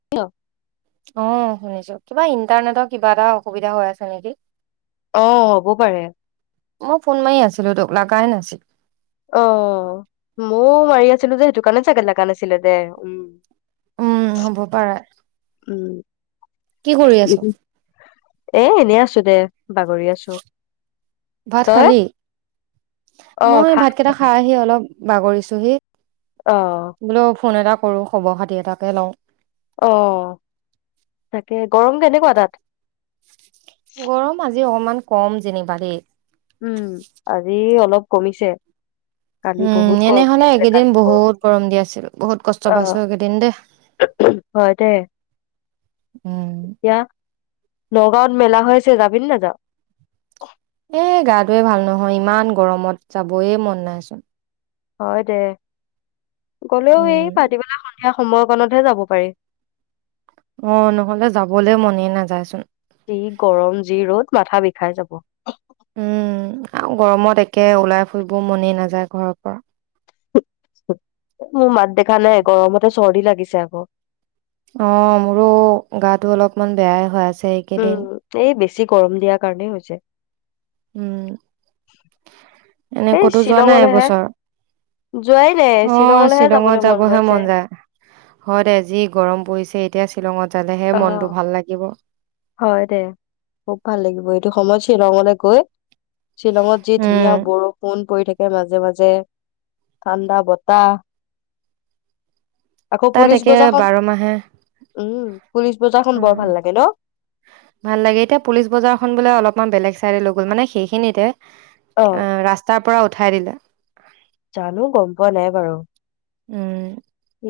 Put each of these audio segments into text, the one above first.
Hello. অ', শুনিছো কিবা ইণ্টাৰনেটৰ কিবা এটা অসুবিধা হৈ আছে নেকি? অ', হ'ব পাৰে। মই ফোন মাৰি আছিলো তোক, লাগাই নাছিল। অ', ময়ো মাৰি আছিলো যে, সেইটো কাৰণে চাগে লাগা নাছিলে দে উম। উম, হ'ব পাৰে। উম। কি কৰি আছ? এ, এনেই আছো দে। বাগৰি আছো ভাত তই। খালি? অ মই খাল ভাত কেইটা খাই আহি অলপ বাগৰি চুহি। অ বোলো ফোন এটা খবৰ খাতি এটাকে লওঁ। অ', তাকে গৰম কেনেকুৱা তাত? গৰম আজি অকমান কম যেনিবা দেই। উম, আজি অলপ কমিছে। কালি উম, বহুত গৰম দি এনেহ'লে আছিলে কালি এইকেইদিন পৰহি বহুত গৰম দি আছিল বহুত কষ্ট অ পাইছো এইকেইদিন দেই। হয় দে উম [unintelligible] নগাঁৱত মেলা হৈ আছে যাবি নে নাযাওঁ? এ, গাটোৱে ভাল নহয় ইমান গৰমত যাবয়ে মন নাইচোন। হয়, দে। গ'লেও উম এই ভাটি বেলা সন্ধিয়া সময়কণতহে যাব পাৰি। অ' নহ'লে যাবলৈ মনেই নাযায় চোন। যি গৰম যি ৰ'দ মাথা বিষাই যাব। উম আৰু গৰমত একে ওলাই ফুৰিব মনেই নাযায় ঘৰৰ পৰা। মোৰ মাত দেখা নাই গৰমতে চৰ্দি লাগিছে আকৌ। অ' মোৰো গা টো অলপমান বেয়াই হৈ আছে। এইকেইদিন উম এই বেছি গৰম দিয়াৰ কাৰণেই হৈছে। উম এনে এই ক'তো যোৱা নাই শ্বিলঙলৈহে এবছৰ? যোৱাই নাই অ' শ্বিলঙলৈহে শ্বিলঙত যাবলৈ যাবহে গৈছে মন যায় হয় তে আজি গৰম পৰিছে এতিয়া। শ্বিলঙত যালেহে অ মনটো ভাল লাগিব। হয় দে খুব ভাল লাগিব এইটো সময়ত শ্বিলঙলৈ গৈ। শ্বিলঙত যি উম ধুনীয়া বৰষুণ। পৰি থাকে মাজে মাজে ঠাণ্ডা বতাহ। আকৌ তাত পুলিচ একে বজাৰখন বাৰ মাহে উম পুলিচ বজাৰখন উম বৰ ভাল লাগে ন? ভাল লাগে এতিয়া পুলিচ বজাৰখন বোলে অলপমান বেলেগ চাইড লৈ গ'ল মানে সেইখিনিতে। এ অ ৰাস্তাৰ পৰা উঠাই দিলে জানো গম পোৱা নাই বাৰু উম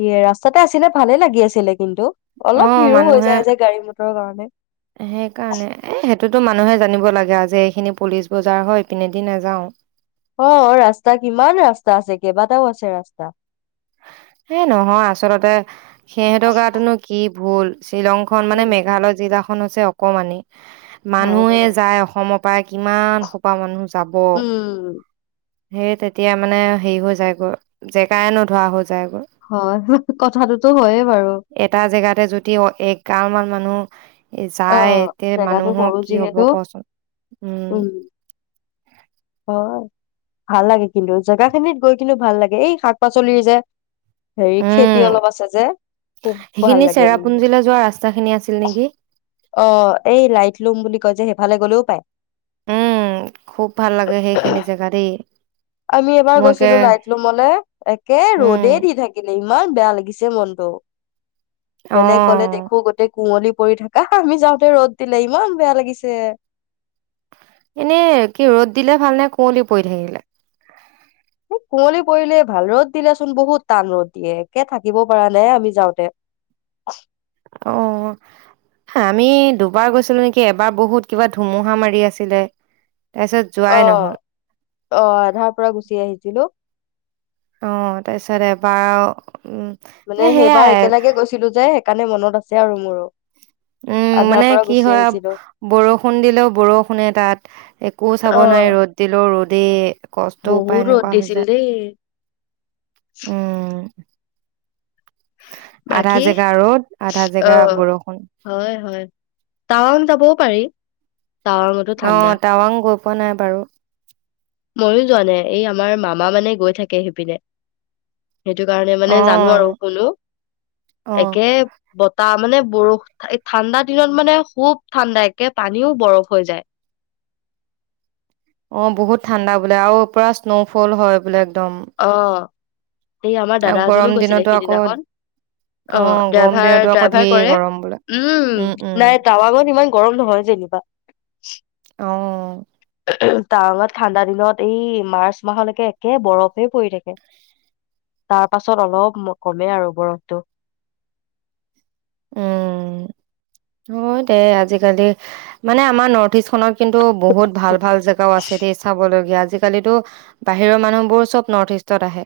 ই ৰাস্ত তাতে আছিলে ভালে লাগি আছিলে কিন্তু অ অলপ ভিৰো হৈ মানুহে যায় যে গাড়ী মটৰৰ কাৰণে সেইকাৰণে এ সেইটোতো মানুহে জানিব লাগে এইয়া যে এইখিনি পুলিচ বজাৰ হয় এই পিনে দি নেযাও অ ৰাস্তা কিমান ৰাস্তা আছে কেইবাটাও আছে ৰাস্তা এ নহয় আচলতে সিহঁতৰ গাটনো কি ভোল শ্বিলং খন মানে উম মেঘালয় জিলা সেই খন হৈছে অকণমানি হয় দে মানুহে যায় অসমত পাই কিমান সোপা মানুহ যাব উম সেই তেতিয়া মানে হেৰি হৈ যায় গৈ জেগাই নধৱা হ'ল যায় ক হয় কথাটোতো হয়ে বাৰু এটা জেগাতে যদি একগাল মান মানুহ এ অ যায় এতিয়া জেগাটো মানুহৰ সৰু কি হ'ব যিহেতু কচোন উম অ ভাল লাগে কিন্তু জেগা খিনিত গৈ কিন্তু ভাল লাগে এই শাক পাচলি যে হেৰি উম খেতি অলপ আছে যে খুব ভাল সেইখিনি লাগে মানে চেৰাপুঞ্জীলৈ যোৱা ৰাস্তা খিনি আছিল নেকি অ এই লাইট লুম বুলি কয় যে সেইফালে গলেও পায় উম খুব ভাল লাগে সেইখিনি জেগা দেই আমি এবাৰ মই একে গৈছিলোঁ লাইট ৰুমলে একে উম, ৰ'দেই দি থাকিলে ইমান বেয়া লাগিছে মনটো বেলেগ গ'লে অ', দেখো গোটেই কুঁৱলী পৰি থাকা আমি যাওঁতে ৰ'দ দিলে ইমান বেয়া লাগিছে এনেই কি ৰ'দ দিলে ভাল নে কুঁৱলী পৰি থাকিলে এই কুঁৱলী পৰিলে ভাল ৰ'দ দিলেচোন বহুত টান ৰ'দ দিয়ে একে থাকিব পৰা নাই আমি যাওঁতে অ হা আমি দুবাৰ গৈছিলো নেকি এবাৰ বহুত কিবা ধুমুহা মাৰি আছিলে তাৰপিছত অ যোৱাই নহ'ল। আহ আধাৰ পৰা গুচি আহিছিলোঁ অ তাৰপিছত এবাৰ উম, মানে এ সেইবাৰ সেয়াই একেলগে গৈছিলোঁ যে সেই কাৰণে মনত আছে আৰু মোৰো উম আধাৰ মানে পৰা কি গুচি হয় আহিছিলো। বৰষুণ দিলেও বৰষুণে তাত একো চাব নোৱাৰে অ', ৰ'দ দিলেও ৰ'দেই কষ্ট বহুত উপায় ৰ'দ এনেকুৱা হৈ দিছিল যায় দেই উম আধা বাকী জেগা ৰ'দ আধা জেগা অ বৰষুণ। হয় হয় টাউন যাবও পাৰি টাৱাঙতো অ ঠাণ্ডা। তাৱাং পোৱা নাই বাৰু ময়ো যোৱা নাই এই আমাৰ মামা মানে গৈ থাকে সেইপিনে। সেইটো কাৰণে অ মানে জানো আৰু শুনো অ একে বতাহ মানে বৰষুণ ঠাণ্ডা দিনত মানে খুব ঠাণ্ডা একে পানীও বৰফ হৈ যায়। অ বহুত ঠাণ্ডা বোলে আৰু পৰা স্ন'ফল হয় বোলে একদম আহ এই আমাৰ আৰু দাদা এজনো গৰম গৈছিলে দিনতো আকৌ সিদিনাখন অ আহ গৰম ড্ৰাইভাৰ দিনতো আকৌ ড্ৰাইভাৰ ঢেৰ কৰে। গৰম বোলে উম, নাই টাৱাংত ইমান গৰম নহয় যেনিবা। অ তাৱাংত ঠাণ্ডা দিনত এই মাৰ্চ মাহলৈকে একে বৰফ পৰি থাকে তাৰ পাছত অলপ কমে আৰু বৰফটো অ দে আজিকালি মানে আমাৰ নৰ্থ ইষ্ট খত কিন্তু বহুত ভাল ভাল জেগাও আছে দে চাবলগীয়া আজিকালিতো বাহিৰৰ মানুহবোৰ চব নৰ্থ ইষ্টত আহে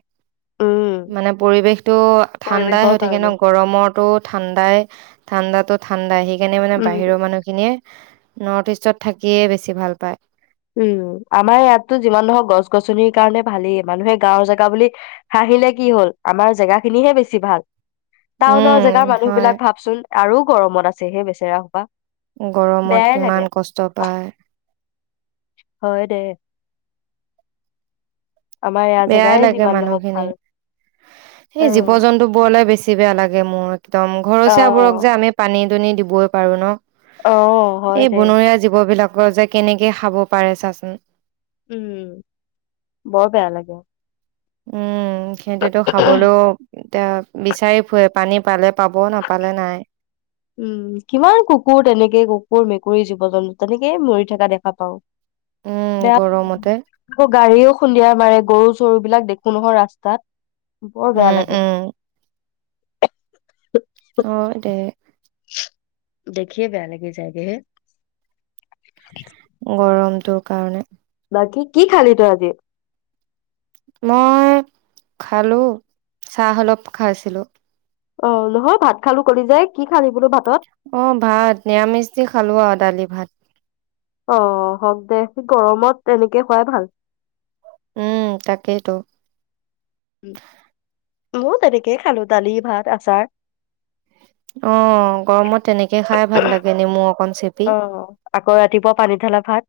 উম মানে পৰিৱেশতটো ঠাণ্ডাই পৰিৱেশৰ হৈ থাকে ন কাৰণে গৰমটো ঠাণ্ডায় ঠাণ্ডাটো ঠণ্দাাহিক সেইকাৰনে মানে উম বাহিৰৰ মানুহ খিনিয়ে নৰ্থ ইষ্টত থাকিয়ে বেছি ভাল পায়। উম, আমাৰ ইয়াততো যিমান নহওক গছ গছনিৰ কাৰণে ভালেই মানুহে গাঁৱৰ জেগা বুলি হাঁহিলে কি হল আমাৰ জেগা খিনিহে বেছি ভাল। টাউনৰ উম জেগাৰ মানুহ হয় বিলাক ভাবচোন আৰু গৰমত আছেহে বেচেৰা সোপা গৰমত বেয়াই লাগে। কিমান কষ্ট পায়। হয় দে। আমাৰ ইয়াৰ বেয়াই জেগাই লাগে যিমান নহওক ভাল। মানুহখিনিৰ সেই জীৱ অ', জন্তু বোৰলে বেছি বেয়া লাগে মোৰ একদম ঘৰচীয়াবোৰক যে, অ', আমি পানীত আনি দিবই পাৰোঁ ন? অ', হয় এই দে বনৰীয়া জীৱ বিলাক যে, কেনেকে খাব পাৰে চাচোন। উম, বৰ বেয়া লাগে। উম। সিহঁতেতো খাবলয়ো অ', এতিয়া বিচাৰি ফুৰে পানী পালে পাব নাপালে নাই উম, কিমান কুকুৰ তেনেকে কুকুৰ, মে কুৰি জীৱ জন্তু তেনেকেই মৰি থকা দেখা পাওঁ। উম, গৰমতে। গাড়ীয়ো খুন্দিয়াই মাৰে গৰু, চৰু বিলাক দেখো নহয় ৰাস্তাত। বৰ বেয়া উম লাগে। উম হয়, দে। দেখিয়ে বেয়া লাগে যায়গে হে [unintelligible] গৰমটোৰ কাৰণে বাকী কি খালি তহতি মই খালো চাহ অলপ খাইছিলো অ নহয় ভাত খালো কলি যে কি খালি বোলো ভাত অ ভাত নিৰামিচি দি খালোঁ আৰু দালি ভাত অ হওক দে গৰমত তেনেকে খোৱাই ভাল উম তাকেইটো মৱো তেনেকেই খালো দালি ভাত আচাৰ অ গৰমত তেনেকে খাই ভাল লাগে নেমু অকন চেপি অ আকৌ ৰাতিপুৱা পানী ধালা ভাত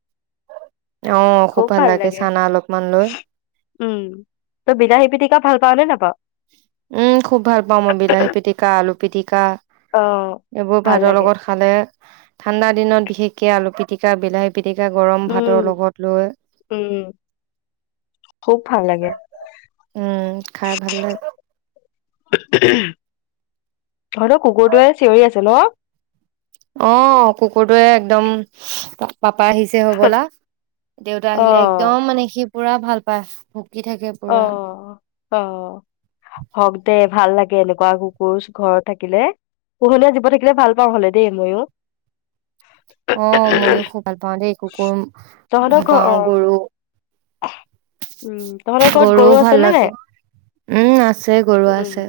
অ খুব ভাল লাগে চানা অলপমান লৈ উম তই বিলাহী পিটিকা ভাল পাঁও নে নেপাঁও উম খুব ভাল পাওঁ মই বিলাহী পিটিকা আলু পিটিকা এইবোৰ ভাল ভাতৰ লাগে। লগত খালে ঠাণ্ডা দিনত বিশেষকে আলু পিটিকা বিলাহী পিটিকা গৰম উম ভাতৰ লগত লৈ উম খুব ভাল লাগে। উম খাই ভাল লাগে তহঁত কুকুৰটোৱে চিঞৰি আছে ন অ কুকুৰটোয়ে একদম পাপা আহিছে হবলা দেউতা অ আহিলে একদম মানে সি পুৰা ভাল পায় থাকে অ পুৰা অ হওক দে ভাল লাগে এনেকুৱা কুকুৰ ঘৰত থাকিলে পোহনীয়া জীৱ থাকিলে ভাল পাওঁ হ'লে দেই মইয়ো অ মইয়ো খুব ভাল পাওঁ দেই কুকুৰ তহঁতৰ ভাল ঘৰ পাওঁ অ গৰু উম তহঁতৰ ঘৰত গৰু গৰুও আছে ভাল নে নাই? লাগে উম আছে গৰু উম আছে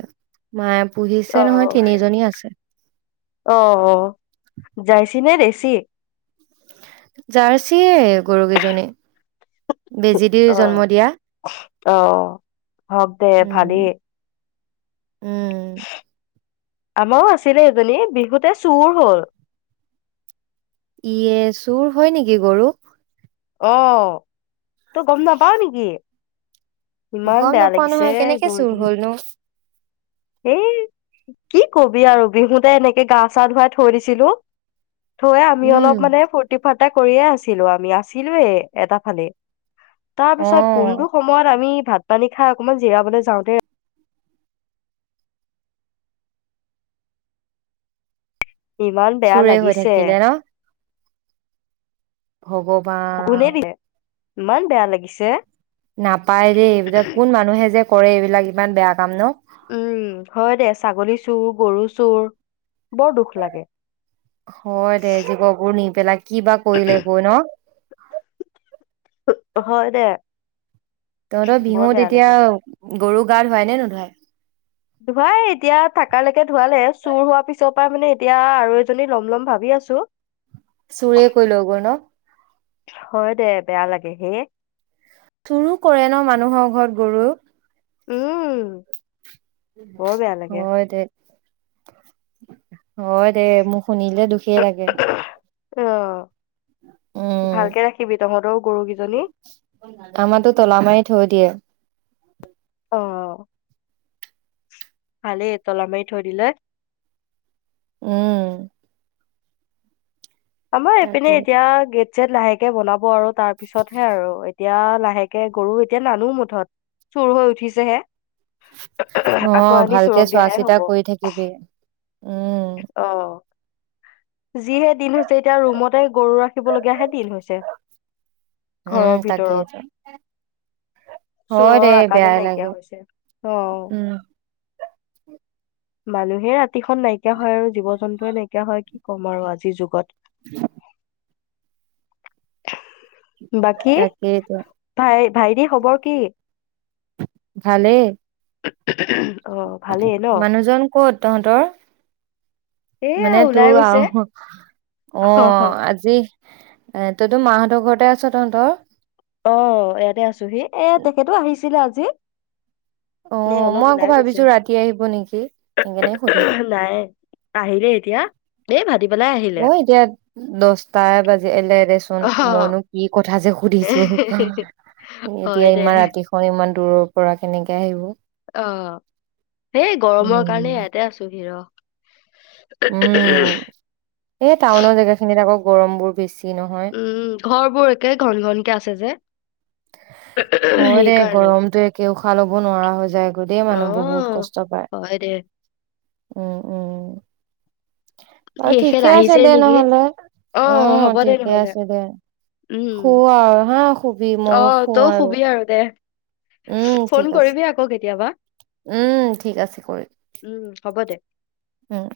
মায়ে অ পুহিছে নহয় তিনিজনী আছে অ যাইছি নে দেছি জাৰ্চিয়ে গৰুকেইজনী বেজী দি জন্ম আহ দিয়া আহ হক দে উম ভালেই উম আমাৰও আছিলে এজনী বিহুতে চুৰ হল ইয়ে চুৰ হয় নেকি গৰু অ তই গম নাপাৱ নেকি ইমান গম বেয়া নাপাও লাগিছে নহয় কেনেকে চুৰ গৰুজনী হলনো হেই কি কবি আৰু বিহুতে এনেকে গা, চা ধুৱাই থৈ দিছিলোঁ। থৈ আমি উম অলপ মানে ফূৰ্তি ফা এটা কৰিয়ে আছিলো আমি আ চিলোবে এটা ফালি তাৰ অ পিছত কোনটো সময়ত আমি ভাত পানী খাই অকনমান জিৰাবলৈ যাওঁতে ইমান বেয়া চোৰে হৈ লাগিছে থাকিলে ন'। শগুনে ভগৱান দিলে ইমান বেয়া লাগিছে। নাপায় দেই এইবিলাক কোন মানুহে যে কৰে এইবিলাক ইমান বেয়া কাম ন'। উম হয় দে ছাগলী চুৰ, গৰু চুৰ, বৰ দুখ লাগে। হয় দে, জীৱ বোৰ নি পেলাই কি বা কৰিলে গৈ ন'। হয় দে। তহঁতৰ বৰ বিহুত বেয়া লাগে। এতিয়া গৰু গা ধোৱাই নে নুধুৱাই? ধুৱাই এতিয়া থাকালৈকে ধুৱালে চুৰ হোৱাৰ পিছৰ পৰা মানে এতিয়া আৰু এজনী লম লম ভাবি আছো। চুৰে কৰি লৈ গ'ল ন'। হয় দে, বেয়া লাগে হেই। চুৰো কৰে ন' মানুহৰ ঘৰত গৰু। উম। বৰ বেয়া লাগে হয় দে। হয় দে ম শুনিলে দুখেই লাগে। আহ। গৰুকেইজনী উম আমাৰো তলা মাৰি থৈ দিয়ে। উ অ' ভালেই তলা মাৰি থৈ দিলে। উম। আম পিনে তাকেইতো। এতিয়া গেট যে পিছত লাহেকে বনাব আৰু তাৰ পিছতহে আৰু এতিয়া লাহেকে গৰু এতিয়া নানো মুঠত চুৰ হৈ উঠিছেহে। আকৌ অ' আনি ভালকে চোৰক চোৱা দিয়াহে চিতা হ'ব কৰি থাকিবি উম। অ যিহে দিন হৈছে এতিয়া ৰুমতে গৰু ৰাখিবলগীয়াহে দিন হৈছে উম, ঘৰৰ ভিতৰত তাকেইতো। হয় দে চোৰৰ আকালে বেয়াই লাগে। নাইকিয়া হৈছে আহ। উম, মানুহে ৰা কাতিখন নাইকিয়া হয় আৰু জীৱ জন্তুৱে নাইকিয়া হয় কি ক'ম আৰু আজিৰ যুগত [inaudible] বাকী তাকেইতো। ভাই ভাইটি খবৰ কি? ভালেই। অ', ভালেই ন? মানুহজন ক'ত তহঁতৰ? এয়া মানে ওলাই তোৰ গৈছে। আৰু অ', আজি এ, তইতো মাহঁতৰ ঘৰতে আছ তহঁতৰ? অ', ইয়াতে আছো সি এ, তেখেতো আহিছিলে আজ জি অ', মই আকৌ ভাবিছোঁ ৰাতি আহিব নেকি সেইকাৰণে সুধিলোঁ। নাই আহিলে এতিয়া এই ভাটি বেলাই আহিলে। অ', এতিয়া দচটা বাজিলে দেচোন অ' মইনো কি কথা যে সুধিছোঁ, হয় এতিয়া দে ইমান ৰাতিখন ই দূৰৰ পৰা কেনেকে আহিব? অ', সেই গৰমৰ উম কাৰণে ইয়াতে আছোহি ৰ উম, এই টাউনৰ জেগা খিনিত আকৌ গৰমবোৰ বেছ উম, ঘৰ বোৰ একে ঘন, ঘন। কে আছে যে। হয় দে সেইকাৰণে। গৰমটো একেও উশাহ ল'ব নোৱাৰা হৈ যায়। গোটে মানুহবোৰ বহুত অ' কষ্ট পায়। হয় দে অ', অ'। বাৰু এখেত ঠিকে আছে আহিছে দে নেকি নহ'লে অ' অহ, হ'ব দে ঠিকে নহ'লে। আছে দে উম শু আৰু হা শুবি ময়ো অ' শুম তইও আৰু। শুবি দে। উম ঠিক ফোন আছে কৰিবি আকৌ কেতিয়াবা উম, ঠিক আছে কৰি উম, হ'ব দে। উম।